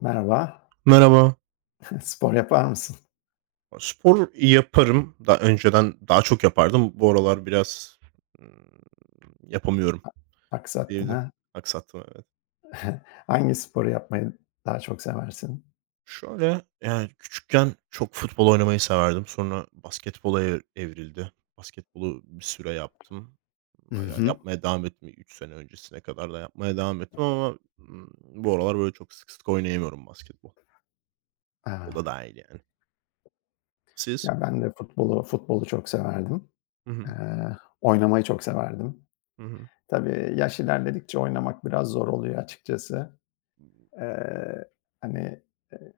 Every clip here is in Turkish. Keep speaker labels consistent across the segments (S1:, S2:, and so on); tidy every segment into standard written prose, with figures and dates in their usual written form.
S1: Merhaba.
S2: Merhaba.
S1: Spor yapar mısın?
S2: Spor yaparım. Daha önceden daha çok yapardım. Bu aralar biraz, ımm, yapamıyorum
S1: Aksattın
S2: diyebilirim.
S1: ha.
S2: Aksattım, evet.
S1: Hangi sporu yapmayı daha çok seversin?
S2: Şöyle, yani, küçükken çok futbol oynamayı severdim. Sonra basketbola evrildi. Basketbolu bir süre yaptım.
S1: Hı
S2: Hala
S1: hı.
S2: yapmaya devam ettim. 3 sene öncesine kadar da yapmaya devam ettim ama, bu aralar, böyle, çok sık sık oynayamıyorum basketbol. O
S1: Aaa,
S2: da dâhil yani. Siz?
S1: ya, ben de futbolu çok severdim.
S2: Hı hı.
S1: Oynamayı çok severdim.
S2: Hı hı.
S1: Tabii yaş ilerledikçe oynamak biraz zor oluyor açıkçası. Eee, hani, eee,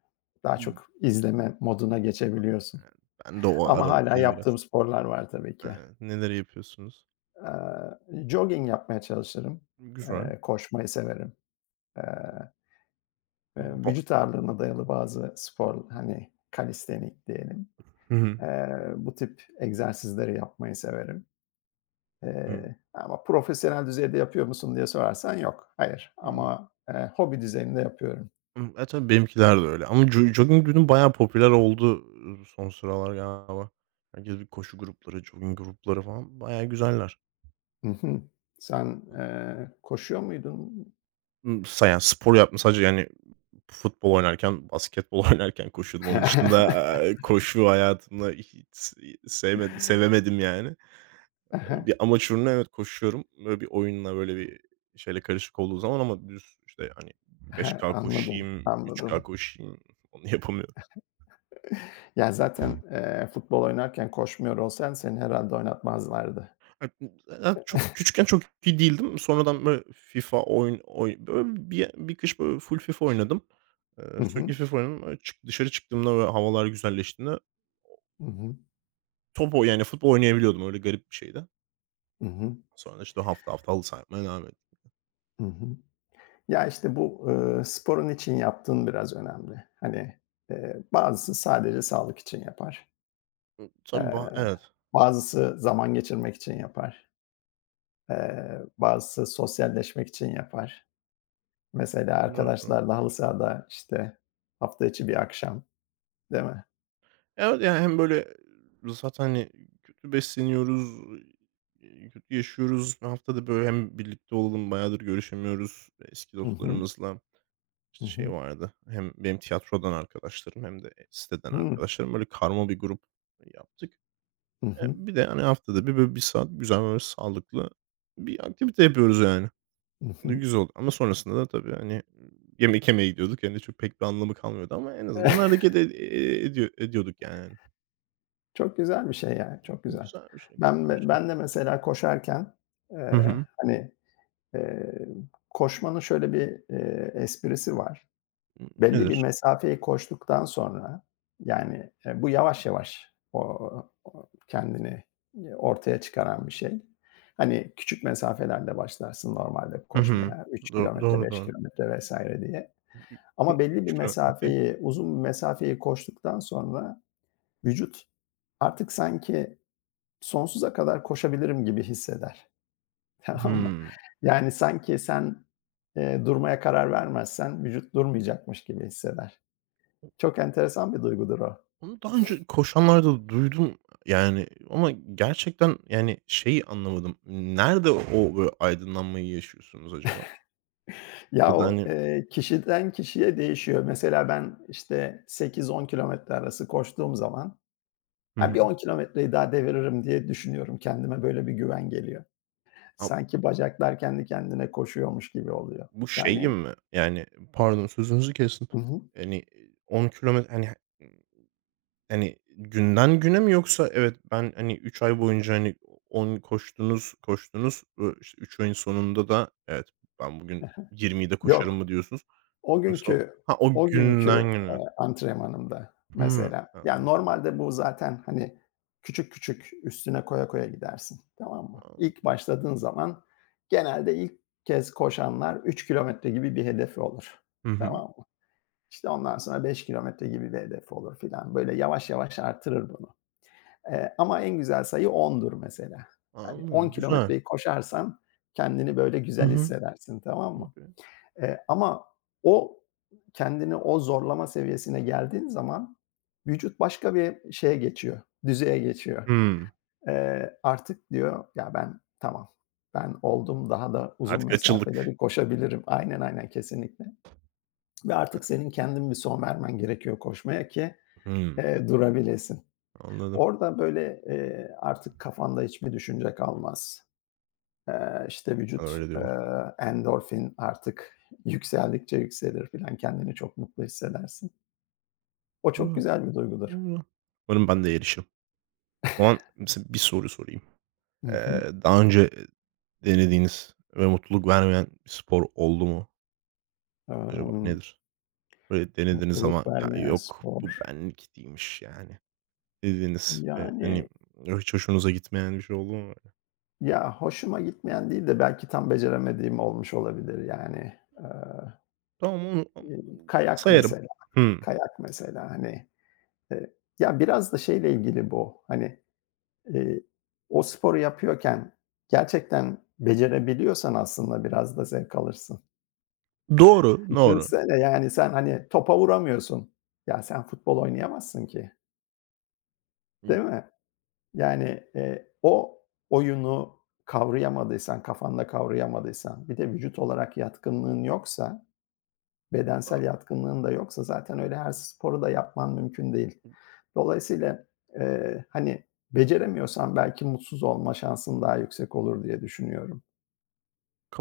S1: Daha çok izleme moduna geçebiliyorsun
S2: Ben de o
S1: ama hala
S2: aralıktayım biraz.
S1: yaptığım sporlar var tabii ki.
S2: Eee, neler yapıyorsunuz?
S1: Jogging yapmaya çalışırım.
S2: Güzel.
S1: Koşmayı severim. Eee
S2: Ba
S1: Vücut ağırlığına dayalı bazı spor, hani, kalistenik diyelim,
S2: Hı hı.
S1: bu tip egzersizleri yapmayı severim.
S2: Hı.
S1: Ama profesyonel düzeyde yapıyor musun diye sorarsan yok, hayır
S2: Hımm.
S1: ama, hobi düzeyinde yapıyorum.
S2: Hımm. E, tabii benimkiler de öyle ama jogging günü bayağı popüler oldu, son sıralar galiba. Herkes bir koşu grupları, jogging grupları falan bayağı güzeller.
S1: Hı hı. Sen, koşuyor muydun?
S2: Imm, sa yani spor yapma sadece yani futbol oynarken, basketbol oynarken koşuyordum. Onun dışında, koşu hayatımda hiç s sevmedim sevemedim yani.
S1: Hı
S2: Bir
S1: hı.
S2: amaç uğruna evet koşuyorum. Böyle bir oyunla, böyle bir şeyle karışık olduğu zaman ama düz işte, hani, 5K
S1: Anladım,
S2: koşayım, 3K
S1: anladım.
S2: koşayım, onu yapamıyorum.
S1: Ya, zaten, futbol oynarken koşmuyor olsan seni herhâlde oynatmazlardı.
S2: Ha, ben çok küçükken çok iyi değildim. Sonradan böyle FIFA oyun oy böyle bir kış böyle full FIFA oynadım.
S1: Hı
S2: Sürekli
S1: hı.
S2: FIFA oynadım. Böyle dışarı çıktığımda böyle havalar güzelleştiğinde
S1: Hı hı.
S2: top o yani futbol oynayabiliyordum. Öyle garip bir şeydi.
S1: Hı hı.
S2: Sonra işte hafta hafta halı saha yapmaya devam ettim.
S1: Hı hı. Ya, işte, bu, sporun için yaptığın biraz önemli. Hani, bazısı sadece sağlık için yapar.
S2: Tabii,
S1: Eee, Bazısı zaman geçirmek için yapar. Bazısı sosyalleşmek için yapar. Mesela
S2: evet.
S1: arkadaşlarla halı sahada, işte, hafta içi bir akşam, değil mi?
S2: Evet, yani hem böyle zaten, hani, kötü besleniyoruz, kötü yaşıyoruz. Bir haftada, böyle, hem birlikte olalım, bayağıdır görüşemiyoruz eski
S1: Hı hı.
S2: dostlarımızla.
S1: Hı
S2: İşte, şey
S1: hı.
S2: vardı, hem benim tiyatrodan arkadaşlarım hem de, siteden
S1: Hıı.
S2: arkadaşlarım, böyle, karma bir grup yaptık.
S1: Hı hı.
S2: Bir de, hani, haftada bir, böyle, bir saat güzel, böyle, sağlıklı bir aktivite yapıyoruz yani.
S1: Hı
S2: Ne
S1: hı.
S2: güzel oldu ama sonrasında da tabii, hani, yemek yemeye gidiyorduk. Yani, çok pek bir anlamı kalmıyordu ama en azından hareket ed ediyo ediyorduk yani.
S1: Çok güzel bir şey yani çok güzel.
S2: Güzelmiş, ne güzelmiş.
S1: Ben de mesela koşarken,
S2: Hı
S1: eee,
S2: hı.
S1: hani, eee, koşmanın şöyle bir, esprisi var. Belli bir
S2: Nedir?
S1: mesafeyi koştuktan sonra, yani, bu yavaş yavaş o kendini, ortaya çıkaran bir şey. Hani, küçük mesafelerde başlarsın normalde
S2: Hı hı.
S1: koşmaya, 3 kilometre,
S2: Doğru,
S1: 5
S2: doğru.
S1: kilometre vesaire diye. Ama belli bir
S2: 3 kilo, okay.
S1: mesafeyi, uzun bir mesafeyi koştuktan sonra vücut Artık sanki sonsuza kadar koşabilirim gibi hisseder, tamam mı?
S2: Hımm.
S1: Yani sanki sen, durmaya karar vermezsen vücut durmayacakmış gibi hisseder. Çok enteresan bir duygudur o.
S2: Onu daha önce koşanlarda duydum yani ama gerçekten, yani, şeyi anlamadım. Nerede o, böyle, aydınlanmayı yaşıyorsunuz acaba?
S1: Ya,
S2: Ya da,
S1: o,
S2: hani.
S1: kişiden kişiye değişiyor. Mesela ben, işte, sekiz on kilometre arası koştuğum zaman,
S2: Hı
S1: "Ha,
S2: hı.
S1: bir 10 kilometreyi daha deviririm." diye düşünüyorum. Kendime böyle bir güven geliyor.
S2: A,
S1: Sanki bacaklar kendi kendine koşuyormuş gibi oluyor.
S2: bu şey gibi
S1: Yani
S2: mi? Yani, pardon sözünüzü kestim.
S1: Hı hı.
S2: Hani, 10 kilometre, hani. Hani, günden güne mi yoksa evet, ben, hani, 3 ay boyunca, hani, on koştunuz, koştunuz, işte, 3 ayın sonunda da evet, ben bugün 20'yi de koşarım
S1: Yok.
S2: mı diyorsunuz?
S1: O
S2: Yoksa
S1: günkü
S2: ha, o
S1: O
S2: günden
S1: günkü,
S2: güne.
S1: antrenmanımda
S2: Hımm,
S1: mesela ya,
S2: anladım,
S1: normalde bu zaten, hani, küçük küçük üstüne koya koya gidersin, tamam mı? İlk
S2: anladım.
S1: başladığın zaman genelde ilk kez koşanlar 3 kilometre gibi bir hedefi olur,
S2: Hı hı,
S1: tamam mı? İşte, ondan sonra 5 kilometre gibi bir hedefi olur filan. Böyle yavaş yavaş artırır bunu. Ama en güzel sayı ondur mesela. Hani, 10
S2: anladım, güzel.
S1: kilometreyi koşarsan kendini böyle
S2: Hı
S1: güzel
S2: hı,
S1: hissedersin, tamam mı?
S2: okay.
S1: Ama o kendini o zorlama seviyesine geldiğin zaman vücut başka bir şeye geçiyor, düzeye geçiyor.
S2: Hımm,
S1: Artık diyor, "Ya, ben tamam, ben oldum, daha da uzun
S2: artık açıldık.
S1: mesafeleri koşabilirim." Aynen, aynen, kesinlikle ve artık senin kendin bir son vermen gerekiyor koşmaya ki,
S2: Hımm,
S1: durabilesin.
S2: anladım.
S1: Orada böyle, artık kafanda hiçbir düşünce kalmaz. İşte, vücut,
S2: Öyle diyorlar.
S1: endorfin artık yükseldikçe yükselir filan, kendini çok mutlu hissedersin. O çok
S2: Güzel,
S1: güzel bir duygudur.
S2: güzel. Umarım ben de erişirim. O zaman mesela bir soru sorayım.
S1: Hı hı.
S2: Daha önce denediğiniz ve mutluluk vermeyen bir spor oldu mu acaba?
S1: Emm,
S2: Nedir? Böyle denediniz
S1: Mutluluk
S2: ama "Ya,
S1: vermeyen
S2: yok,
S1: spor,
S2: bu benlik değilmiş." yani dediğiniz ve, hani,
S1: yani,
S2: hiç hoşunuza gitmeyen bir şey oldu mu?
S1: ya, hoşuma gitmeyen değil de belki tam beceremediğim olmuş olabilir, yani.
S2: Tamam, onu
S1: Kayak
S2: sayarım.
S1: mesela,
S2: Hımm.
S1: kayak mesela, hani, ya, biraz da şeyle ilgili bu, hani, eee, o sporu yapıyorken gerçekten becerebiliyorsan aslında biraz da zevk alırsın.
S2: Doğru, doğru.
S1: Düşünsene, yani, sen, hani, topa vuramıyorsun. Ya, sen futbol oynayamazsın ki,
S2: Imm,
S1: değil mi? Yani, o oyunu kavrayamadıysan, kafanda kavrayamadıysan, bir de vücut olarak yatkınlığın yoksa,
S2: a
S1: bedensel yatkınlığın da yoksa zaten öyle her sporu da yapman mümkün değil. Dolayısıyla, hani, beceremiyorsan belki mutsuz olma şansın daha yüksek olur diye düşünüyorum.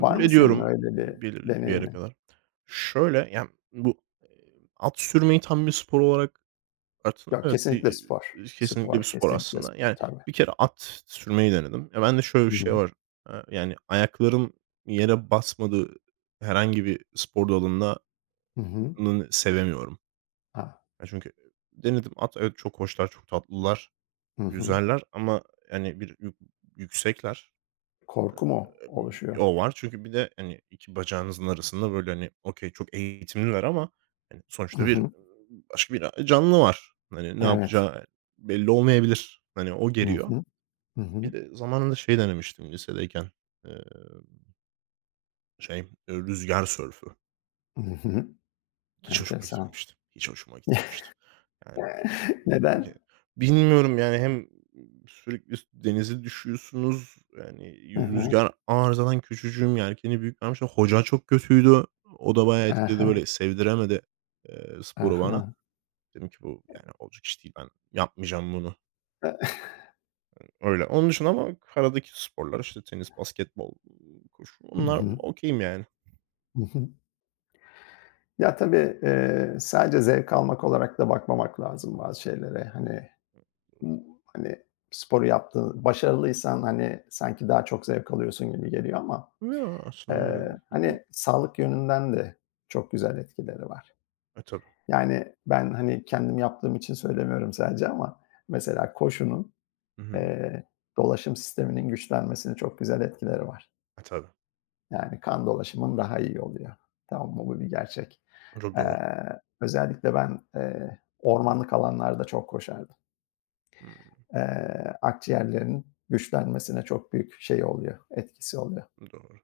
S1: Var mı senin
S2: ediyorum
S1: öyle bir
S2: belirli bir yere
S1: deneyimin?
S2: kadar. Şöyle, yani bu, at sürmeyi tam bir spor olarak. Aslında
S1: Yok,
S2: evet,
S1: kesinlikle
S2: bir,
S1: spor.
S2: kesinlikle bir
S1: Spor,
S2: spor
S1: kesinlikle
S2: aslında.
S1: spor.
S2: Yani,
S1: Tabii.
S2: bir kere at sürmeyi denedim. Ya, ben de şöyle bir
S1: Hı
S2: şey
S1: hı.
S2: var, yani, ayaklarım yere basmadığı herhangi bir spor dalında
S1: Hı hı.
S2: sevemiyorum.
S1: Ha.
S2: Ya, çünkü denedim at, evet, çok hoşlar, çok tatlılar,
S1: Hı hı.
S2: güzeller ama, yani, bir yük yüksekler
S1: Korku mu oluşuyor?
S2: o var çünkü bir de, hani, 2 bacağınızın arasında, böyle, hani, okay, çok eğitimliler ama, hani,
S1: Hı
S2: sonuçta bir,
S1: hı.
S2: başka bir, canlı var. Hani, ne
S1: Evet.
S2: yapacağı belli olmayabilir. Hani, o
S1: Hı
S2: geriyor.
S1: hı. Hı
S2: Bir
S1: hı.
S2: de zamanında şey denemiştim lisedeyken, eee, rüzgâr sörfü.
S1: Hı hı.
S2: Hiç hoşuma
S1: Enteresan.
S2: gitmemişti. Hiç hoşuma gitmemişti. Yani Ge
S1: Neden?
S2: bilmiyorum, yani, hem sürekli denize düşüyorsunuz, yani,
S1: Hı hı.
S2: rüzgâr arızadan küçücüğüm, yelkeni büyük vermişler. Hoca çok kötüydü. O da bayağı
S1: Hı
S2: etkiledi,
S1: hı.
S2: böyle, sevdiremedi,
S1: Hı
S2: sporu bana.
S1: hı.
S2: Dedim ki bu, yani, olacak iş değil. Ben yapmayacağım bunu. Öyle. Onun dışında ama karadaki sporlar, işte, tenis, basketbol, koşu
S1: Hı
S2: onlar
S1: hı.
S2: okay'im, yani.
S1: Ya, tabii, sadece zevk almak olarak da bakmamak lazım bazı şeylere. Hani, ımm, hani, sporu yaptığın başarılıysan, hani, sanki daha çok zevk alıyorsun gibi geliyor ama,
S2: Ya aslında öyle de değil ama
S1: hani, sağlık yönünden de çok güzel etkileri var.
S2: E, tabii.
S1: Yani, ben, hani, kendim yaptığım için söylemiyorum sadece ama mesela koşunun,
S2: Hı hı.
S1: eee, dolaşım sisteminin güçlenmesini çok güzel etkileri var.
S2: E, tabii.
S1: Yani, kan dolaşımın daha iyi oluyor. Tamam mı? Bu bir gerçek.
S2: Çok doğru.
S1: Özellikle ben, ormanlık alanlarda çok koşardım.
S2: Hımm.
S1: Akciğerlerin güçlenmesine çok büyük şey oluyor, etkisi oluyor.
S2: Doğru.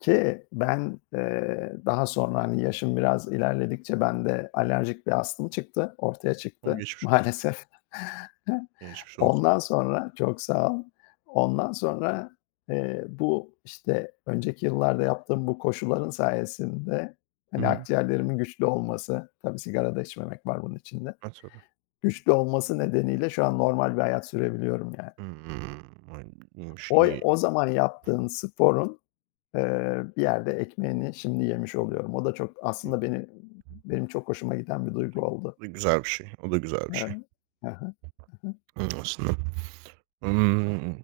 S1: Ki ben, daha sonra, hani, yaşım biraz ilerledikçe bende alerjik bir astım çıktı, ortaya
S2: Ama
S1: çıktı
S2: geçmiş olsun.
S1: maalesef.
S2: Geçmiş olsun.
S1: Ondan sonra Çok sağ ol. Ondan sonra, bu, işte, önceki yıllarda yaptığım bu koşuların sayesinde,
S2: Hı
S1: hani,
S2: hı.
S1: akciğerlerimin güçlü olması, tabii sigara da içmemek var bunun içinde,
S2: E, tabii.
S1: güçlü olması nedeniyle şu an normal bir hayat sürebiliyorum yani.
S2: Hımm. Ay, iyiymiş,
S1: O
S2: iyi.
S1: o zaman yaptığın sporun bir yerde ekmeğini şimdi yemiş oluyorum. O da çok aslında benim çok hoşuma giden bir duygu oldu.
S2: O da güzel bir şey, o da güzel bir
S1: Evet.
S2: şey,
S1: Hıı. Hı hı.
S2: aslında. Imm,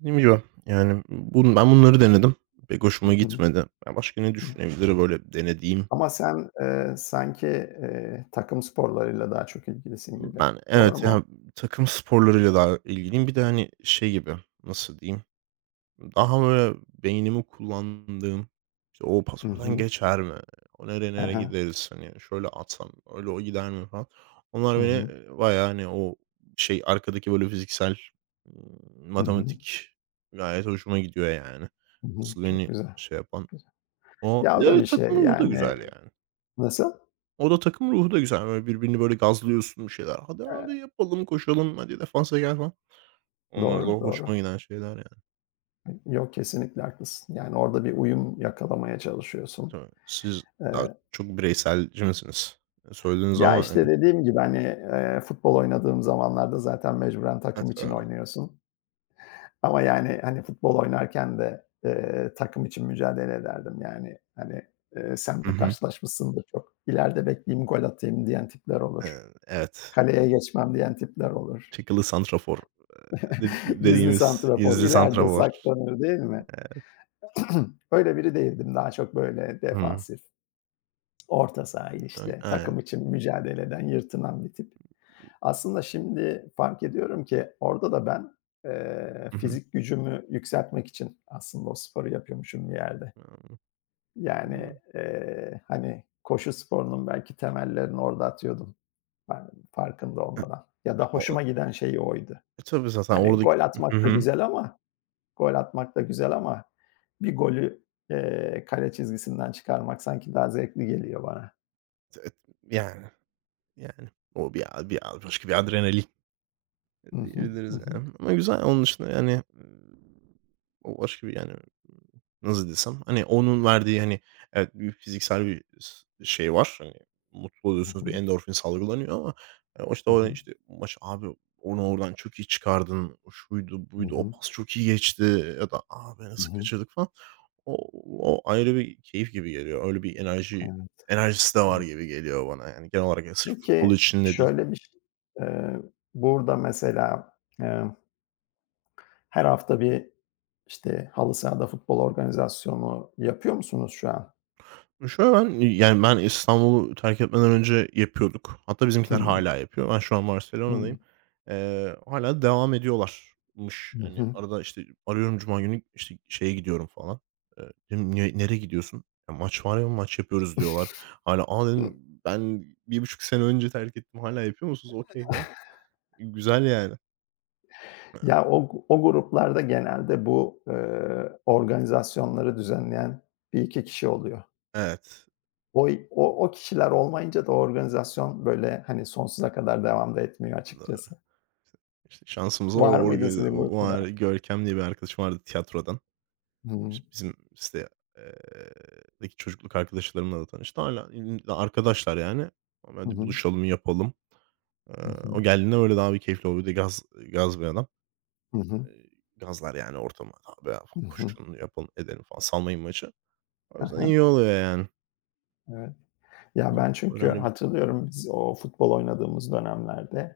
S2: dediğim gibi, yani, ben bunları denedim. Pek
S1: Hı
S2: hoşuma
S1: hı.
S2: gitmedi. Ya, başka ne
S1: Hı hı.
S2: düşünebilirim böyle denediğim?
S1: Ama sen, sanki, takım sporlarıyla daha çok ilgilisin gibi.
S2: Ben
S1: Doğru
S2: evet,
S1: mu?
S2: ya, takım sporlarıyla daha ilgiliyim. Bir de, hani, şey gibi, nasıl diyeyim? Daha böyle beynimi kullandığım, işte, "O pas
S1: Hı
S2: oradan
S1: hı.
S2: geçer mi? O nereye
S1: He
S2: nereye
S1: he.
S2: gideriz? Hani, şöyle atsam öyle o gider mi?" falan. Onlar
S1: Hı
S2: beni,
S1: hı.
S2: bayağı, hani, o şey arkadaki böyle fiziksel,
S1: Hı hı.
S2: matematik gayet hoşuma gidiyor yani.
S1: Hı hı.
S2: Asıl
S1: Çok
S2: beni
S1: güzel,
S2: şey yapan
S1: güzel.
S2: o.
S1: Ya, o
S2: Ya,
S1: da
S2: bir
S1: bir şey
S2: takım ruhu da
S1: yani.
S2: güzel yani.
S1: Nasıl?
S2: O da takım ruhu da güzel. Böyle birbirini böyle gazlıyorsun bir şeyler. "Hadi
S1: Eee,
S2: abi yapalım, koşalım, hadi defansa gel." falan. Onlar da
S1: doğru, doğru.
S2: hoşuma giden şeyler yani.
S1: Yok, kesinlikle haklısın. Yani orada bir uyum yakalamaya çalışıyorsun.
S2: Tabii. Siz daha
S1: Eee
S2: çok bireyselci misiniz? Söylediniz
S1: Ya,
S2: ama,
S1: işte,
S2: hani.
S1: dediğim gibi, hani, futbol oynadığım zamanlarda zaten mecburen takım
S2: Evet,
S1: için
S2: abi.
S1: oynuyorsun ama, yani, hani, futbol oynarken de, takım için mücadele ederdim. Yani, hani, sen
S2: Hı
S1: de
S2: hı.
S1: karşılaşmışsındır çok. "İleride bekleyeyim, gol atayım." diyen tipler olur.
S2: Evet.
S1: "Kaleye geçmem." diyen tipler olur.
S2: Çakılı santrafor, dedi
S1: Gizli
S2: dediğimiz
S1: santrafor,
S2: gizli
S1: ileride
S2: santrafor.
S1: saklanır, değil mi?
S2: Eee,
S1: Öyle biri değildim. Daha çok, böyle,
S2: hımm.
S1: defansif, orta saha,
S2: Ay
S1: işte,
S2: aynen.
S1: takım için mücadele eden, yırtınan bir tip. Aslında şimdi fark ediyorum ki orada da ben,
S2: Hı hı.
S1: fizik gücümü yükseltmek için aslında o sporu yapıyormuşum bir yerde.
S2: Anladım.
S1: Yani, hani, koşu sporunun belki temellerini orada atıyordum ben farkında olmadan ya da
S2: O
S1: hoşuma giden şey oydu.
S2: e, tabii zaten
S1: Hani,
S2: oradaki.
S1: gol atmak
S2: Hı
S1: da
S2: hı.
S1: güzel ama Gol atmak da güzel ama bir golü, kale çizgisinden çıkarmak sanki daha zevkli geliyor bana.
S2: T yani, yani. O bir a bir a başka bir adrenalin.
S1: Hı hı. Hı
S2: Diyebiliriz
S1: hı.
S2: yani ama güzel. Onun dışında yani, o başka bir yani, nasıl desem, hani, onun verdiği, hani, evet, bir fiziksel bir s şey var. Hani, mutlu
S1: Hı
S2: oluyorsunuz, bir
S1: hı.
S2: endorfin salgılanıyor ama, o, işte,
S1: Hı
S2: o,
S1: hı.
S2: işte, maç abi onu oradan çok iyi çıkardın, o şuydu,
S1: Hı
S2: buydu, o
S1: hı.
S2: pas çok iyi geçti ya da abi
S1: Hı
S2: nasıl
S1: hı.
S2: kaçırdık falan. O o ayrı bir keyif gibi geliyor. Öyle bir
S1: Evet,
S2: enerjisi de var
S1: evet.
S2: gibi geliyor bana yani genel olarak. Yani sırf
S1: Peki,
S2: futbol için de değil.
S1: şöyle bir şey, eee, burada mesela, eee, her hafta bir, işte, halı sahada futbol organizasyonu yapıyor musunuz şu an?
S2: Şöyle ben, yani, ben İstanbul'u terk etmeden önce yapıyorduk. Hatta bizimkiler
S1: Hımm.
S2: hala yapıyor. Ben şu an Barcelona'dayım.
S1: Hımm.
S2: Hala devam ediyorlarmış.
S1: Hı
S2: Hani,
S1: hı.
S2: arada, işte, arıyorum cuma günü, işte, şeye gidiyorum falan. Eee, diyorum, "Niye nereye gidiyorsun?" "Ya, maç var ya, maç yapıyoruz." diyorlar. Hala "A!" dedim, "Ben 1,5 sene önce terk ettim. Hala yapıyor musunuz?" Okey ya. Güzel yani.
S1: Ya, o gruplarda genelde bu, organizasyonları düzenleyen bir iki kişi oluyor.
S2: Evet.
S1: O kişiler olmayınca da o organizasyon, böyle, hani, sonsuza kadar devam da etmiyor
S2: Doğru.
S1: açıkçası.
S2: İşte, şansımıza
S1: Var
S2: o
S1: mıydı
S2: organize.
S1: sizin
S2: O
S1: grupta
S2: var.
S1: da?
S2: Görkem diye bir arkadaşım vardı tiyatrodan.
S1: Hı hı.
S2: İşte, bizim site eee, deki çocukluk arkadaşlarımla da tanıştım. Hala arkadaşlar yani. Ama
S1: Hı
S2: hadi
S1: hı.
S2: buluşalım, yapalım. Eee,
S1: Hı hı.
S2: o geldiğinde öyle daha bir keyifli oluyor. Bir de gaz bir adam.
S1: Hı hı.
S2: Gazlar yani ortamı. Abi ya
S1: Hı hı.
S2: koşun, yapalım, edelim falan. Salmayın maçı. O
S1: Hı
S2: yüzden
S1: hı.
S2: iyi oluyor yani.
S1: Evet. Ya,
S2: Hı,
S1: ben çünkü
S2: önemli bir
S1: hatırlıyorum biz o futbol oynadığımız dönemlerde,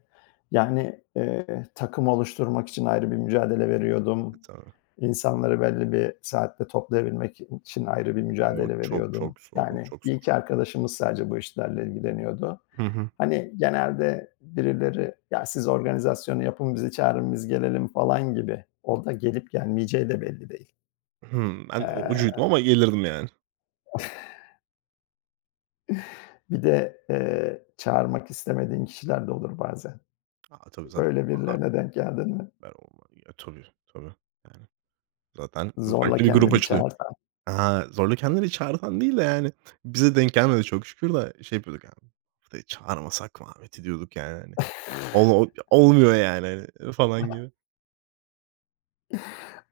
S1: yani, takım oluşturmak için ayrı bir mücadele veriyordum.
S2: tabii.
S1: İnsanları belli bir saatte toplayabilmek için ayrı bir
S2: O
S1: mücadele
S2: çok
S1: veriyordum.
S2: çok zor, o
S1: Yani,
S2: çok zor.
S1: iyi ki arkadaşımız sadece bu işlerle ilgileniyordu.
S2: Hı hı.
S1: Hani, genelde birileri, "Ya, siz organizasyonu yapın, bizi çağırın, biz gelelim." falan gibi. Orada gelip gelmeyeceği de belli değil.
S2: Hımm, ben o ucuydum
S1: Eee,
S2: ama gelirdim yani.
S1: Bir de, çağırmak istemediğin kişiler de olur bazen.
S2: A, tabii zaten.
S1: Böyle
S2: A,
S1: birilerine denk geldin mi?
S2: haber olma. Ya, tabii, tabii. Yani zaten
S1: Zorla
S2: farklı bir grup
S1: kendini
S2: açılıyor.
S1: çağırtan.
S2: Ha, zorla kendileri çağıran değil de, yani, bize denk gelmedi çok şükür de şey yapıyorduk, yani, "Haftaya çağırmasak mı Ahmet'i?" diyorduk, yani, hani. Olmuyor, yani, hani, falan gibi.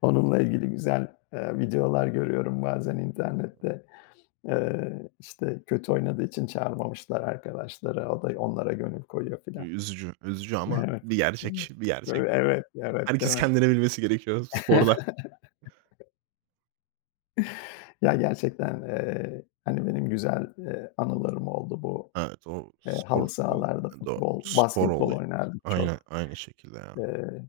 S1: Onunla ilgili güzel, videolar görüyorum bazen internette. İşte kötü oynadığı için çağırmamışlar arkadaşları. O da onlara gönül koyuyor filan.
S2: Üzücü, üzücü ama
S1: Evet.
S2: bir gerçek,
S1: Evet.
S2: bir gerçek.
S1: Böyle evet, değil
S2: Herkes
S1: mi?
S2: kendini bilmesi gerekiyor sporda.
S1: Ya, gerçekten, hani, benim güzel, anılarım oldu bu.
S2: Evet, o
S1: Halı
S2: spor
S1: sahalarda
S2: olayı doğru.
S1: futbol,
S2: Spor
S1: basketbol
S2: olayı.
S1: oynardık
S2: Aynen,
S1: çok.
S2: aynı şekilde ya.
S1: Eee,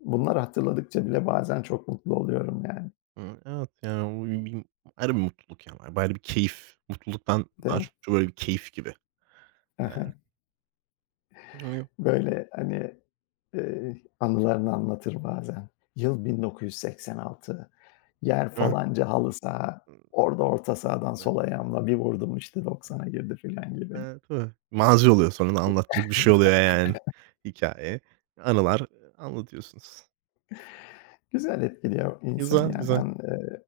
S1: Bunları hatırladıkça bile bazen çok mutlu oluyorum yani.
S2: Evet, yani, o bir ayrı bir mutluluk, yani, ayrı bir keyif. Mutluluktan
S1: Değil
S2: daha
S1: mi?
S2: çok böyle bir keyif gibi, yani. Hı,
S1: Böyle, hani, anılarını anlatır bazen. Yıl 1986, yer
S2: hı.
S1: falanca halı saha, orada orta sahadan sol ayağımla bir vurdum, işte, 90'a girdi filan gibi.
S2: Tabii. Mazi oluyor sonunda anlatacak bir şey oluyor yani hikaye. Anılar, anlatıyorsunuz.
S1: Güzel etkiliyor
S2: Güzel,
S1: insanı ya.
S2: güzel.
S1: Ben,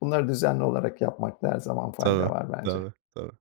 S1: bunları düzenli olarak yapmakta her zaman fayda
S2: Tabii,
S1: var bence.
S2: tabii, tabii.